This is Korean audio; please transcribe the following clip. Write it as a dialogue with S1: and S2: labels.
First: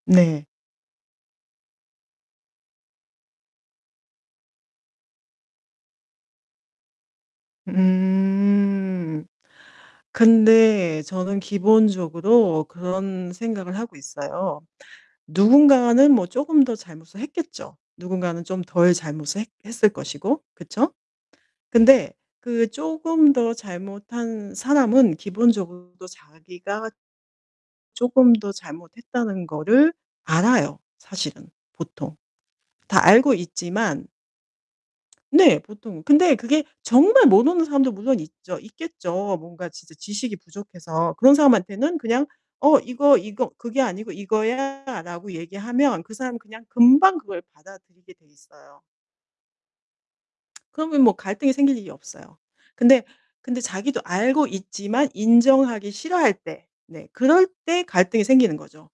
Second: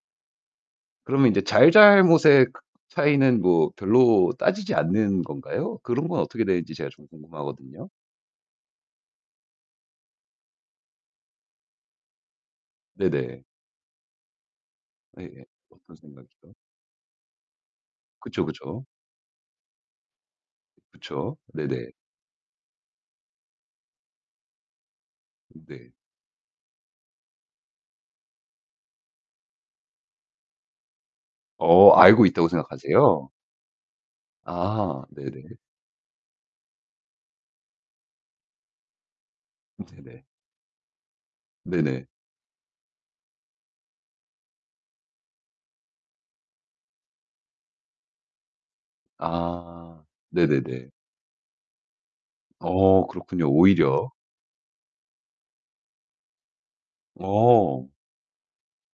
S1: 네.
S2: 그러면 이제 잘잘못의 크 차이는 뭐 별로 따지지 않는 건가요? 그런 건 어떻게 되는지 제가 좀 궁금하거든요.
S1: 음. 근데 저는 기본적으로 그런
S2: 네네.
S1: 생각을 하고 있어요.
S2: 예예. 어떤
S1: 누군가는 뭐
S2: 생각이죠?
S1: 쪼금 더 잘못을 했겠죠. 누군가는
S2: 그쵸,
S1: 좀
S2: 그쵸.
S1: 덜 잘못을 했 했을 것이고. 그쵸?
S2: 그쵸. 네네.
S1: 근데 그 쪼금 더 잘못한 사람은
S2: 네.
S1: 기본적으로 또 자기가 쪼금 더 잘못했다는 거를 알아요 사실은
S2: 어
S1: 보통.
S2: 알고 있다고
S1: 다
S2: 생각하세요?
S1: 알고 있지만
S2: 아 네네.
S1: 네 보통. 근데 그게 정말 모르는 사람도 물론 있죠. 있겠죠. 뭔가 진짜
S2: 네네.
S1: 지식이 부족해서. 그런 사람한테는
S2: 네네.
S1: 그냥 "어 이거 이거 그게 아니고 이거야."라고 얘기하면 그 사람은 그냥 금방 그걸 받아들이게 돼 있어요.
S2: 아. 네네네.
S1: 그러면 뭐 갈등이 생길 일이 없어요. 근데
S2: 어 그렇군요
S1: 근데 자기도
S2: 오히려.
S1: 알고 있지만 인정하기 싫어할 때. 네 그럴 때
S2: 어.
S1: 갈등이 생기는 거죠.